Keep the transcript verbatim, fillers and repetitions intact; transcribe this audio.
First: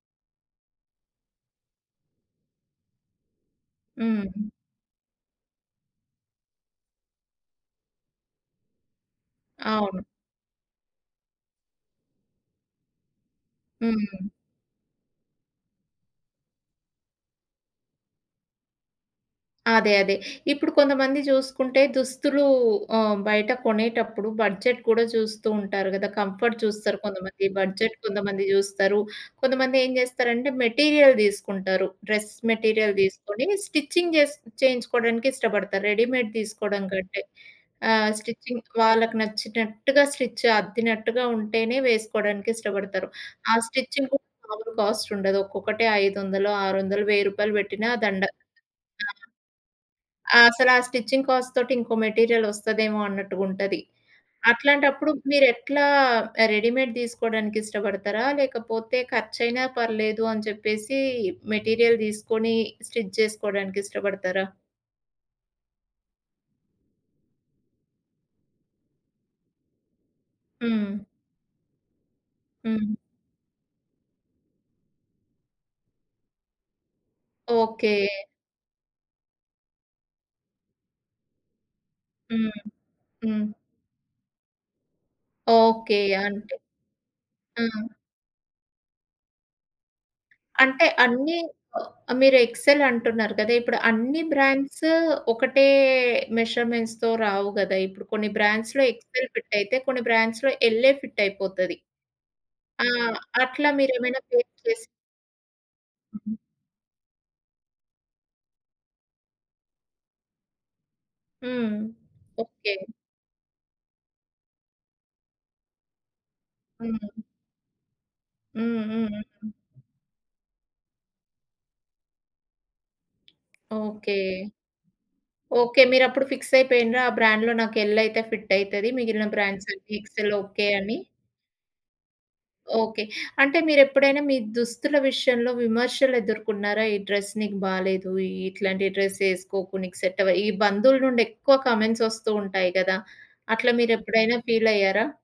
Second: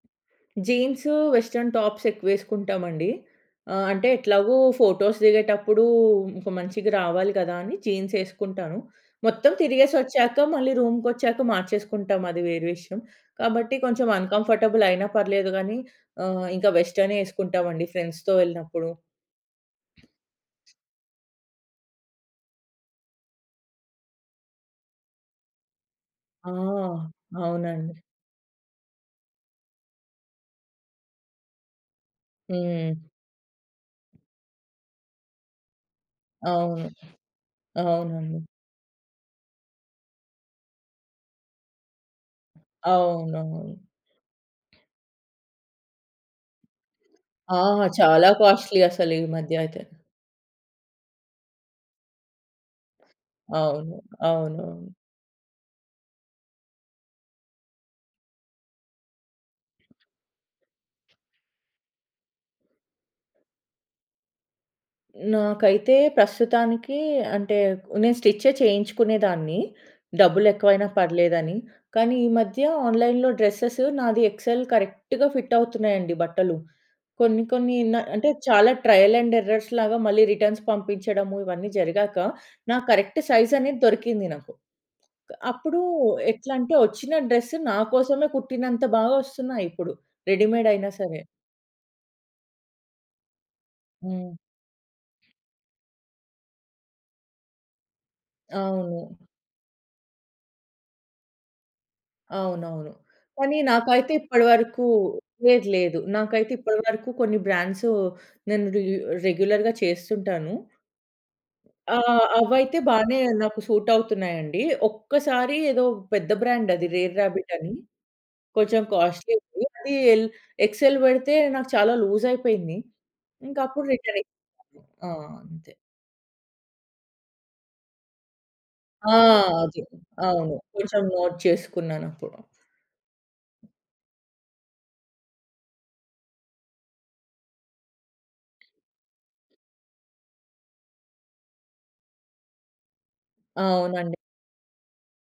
Jeans, western టాప్సేక్కువేసుకుంటామండి. ఆహ్, అంటే హ్మ్. ఎట్లాగో ఫోటోస్ దిగేటప్పుడు ఇంక మంచిగా రావాలి కదాని జీన్సేసుకుంటాను. మొత్తం తిరిగేసి అవును. ఒచ్చాక మళ్ళీ రూమ్‌కొచ్చాక మార్చేసుకుంటాం, అది వేరే విషయం. కాబట్టి కొంచెం హ్మ్. అన్‌కంఫర్టబులయినా పర్లేదు గానీ, ఆహ్, ఇంకా వెస్ట్రనే ఏసుకుంటామండి ఫ్రెండ్స్‌తో వెళ్ళినప్పుడు. అదే అదే. ఇప్పుడు కొంతమంది జుసుకుంటే, దుస్తులు ఆహ్, బయట కొనేటప్పుడు బడ్జెట్ కూడా చూస్తూ ఉంటారు గదా! ఆ! కంఫర్ట్ చూస్తారు కొంతమంది, బడ్జెట్ అవునండి. కొంతమంది జూస్తారు. కొంతమంది ఏం చేస్తారంటే మెటీరియల్ దిసుకుంటారు. డ్రెస్ మెటీరియల్ హ్మ్. దీసుకొని స్టిచ్చింగ్ చేసి చేయించుకోవడానికిష్టపడతారు. రెడీమేడ్ తీసుకోవడం అవును. కంటే. ఆహ్, అవునండి. స్టిచ్చింగ్ వాళ్ళకి నచ్చినట్టుగా స్టిచ్ అద్దినట్టుగా ఉంటేనే వేసుకోవడానికిష్టపడతారు. ఆ అవునవును. స్టిచ్చింగ్ కూడా మామూలు కాస్టుండదు, ఒక్కొక్కటే ఐదు వందలు, ఆరు వందలు, వెయ్యి రూపాయలు ఆ! పెట్టిన దండ చాలా కాస్ట్‌లి అసలీమధ్యయితే. ఆ! అసలా ఆ స్టిచింగ్ కాస్ట్ తోటి ఇంకో మెటీరియల్ ఒస్తదేమో అన్నట్టుగుంటది. అవును. అవునవును. అట్లాంటప్పుడు మీరేట్లా ఆహ్, రెడీమేడ్ దిసుకోడానికిష్టపడతారా? లేకపోతే ఖర్చయినా పర్లేదు అని చెప్పేసి మెటీరియల్ దిసుకొని స్టిచ్ చేసుకోడానికిష్టపడతారా? నాకైతే ప్రస్తుతానికి అంటే నేను స్టిచ్చె చేయించుకునేదాన్ని. డబ్బులేక్కువైనా హ్మ్. పర్లేదని, కానీ ఈ మధ్య హ్మ్. ఆన్‌లైన్‌లో డ్రెసెస్ నాది ఎక్సెల్ కరెక్ట్‌గా ఫిటవుతున్నాయండి బట్టలు. కొన్ని కొన్ని న ఓకే. అంటే చాలా ట్రయల్ అండ్ ఎర్రర్స్ లాగా మళ్ళీ రిటర్న్స్ పంపించడము ఇవన్నీ జరిగాక, హ్మ్. నా కరెక్ట్ హ్మ్. సైజ్‌ అనేది దొరికింది నాకు. అప్పుడు ఓకే. అంటే ఎట్లాంటే, వచ్చిన డ్రెస్సు హ్మ్. నాకోసమే కుట్టినంత బాగోస్తున్నాయిప్పుడు రెడీమేడ్ అంటే అయినా సరే. అన్నీ ఓ మీరు ఎక్సెల్ అంటున్నారు గదా! ఇప్పుడు అన్ని హ్మ్. బ్రాండ్స్ ఒకటే మెజర్‌మెంట్స్‌తో రావు గదా! ఇప్పుడు కొన్ని బ్రాండ్స్‌లో అవును. ఎక్సెల్ ఫిటయితే, కొన్ని బ్రాండ్స్‌లో ఎలే ఫిట్ అయిపోతది. ఆ! అవునవును. కానీ అట్లా నాకైతే మీరేమైనా ఫేస్ చేసి ఇప్పటివరకు, లేదు లేదు హుహు. నాకైతే ఇప్పటి వరకు కొన్ని బ్రాండ్సు నేను రె రెగ్యులర్‌గా చేస్తుంటాను. హ్మ్. ఆహ్, ఓకే. అవైతే బానే నాకు సూట్ అవుతున్నాయండి. ఒక్కసారి ఏదో పెద్ద బ్రాండది 'రేర్ హ్మ్. రాబిట్' అని. హ్మ్. కొంచెం హ్మ్. హ్మ్. కాస్ట్‌లిది అది ఎల్ ఎక్సెల్ పెడితే నాకు చాలా లూజయిపేంది. ఇంకప్పుడు రిటర్న్ ఓకే. ఇచ్చేశాను. ఆ! అంతే. ఓకే. మీరప్పుడు ఫిక్స్ అయిపోయిండ్రా ఆ బ్రాండ్‌లో నాకు ఎల్ అయితే ఫిట్ అయితది ఆ! మిగిలిన బ్రాండ్స్ అది అన్ని ఎక్సెల్ అవును ఓకే అని? కొంచెం నోట్ చేసుకున్నాను అప్పుడు. ఓకే. అంటే మీరు ఎప్పుడైనా మీ దుస్తుల విషయంలో విమర్శలేదుర్కొన్నార? "ఈ డ్రెస్ నీకు బాలేదు ఈ ఇట్లాంటి డ్రెస్ ఏసుకోకు నీకు సెట్ అవ" ఈ బంధువులునుండి ఎక్కువ కామెంట్స్ ఒస్తూ ఉంటాయి కదా! అట్లా అవునండి. మీరేప్పుడైనా ఫీలయ్యారా?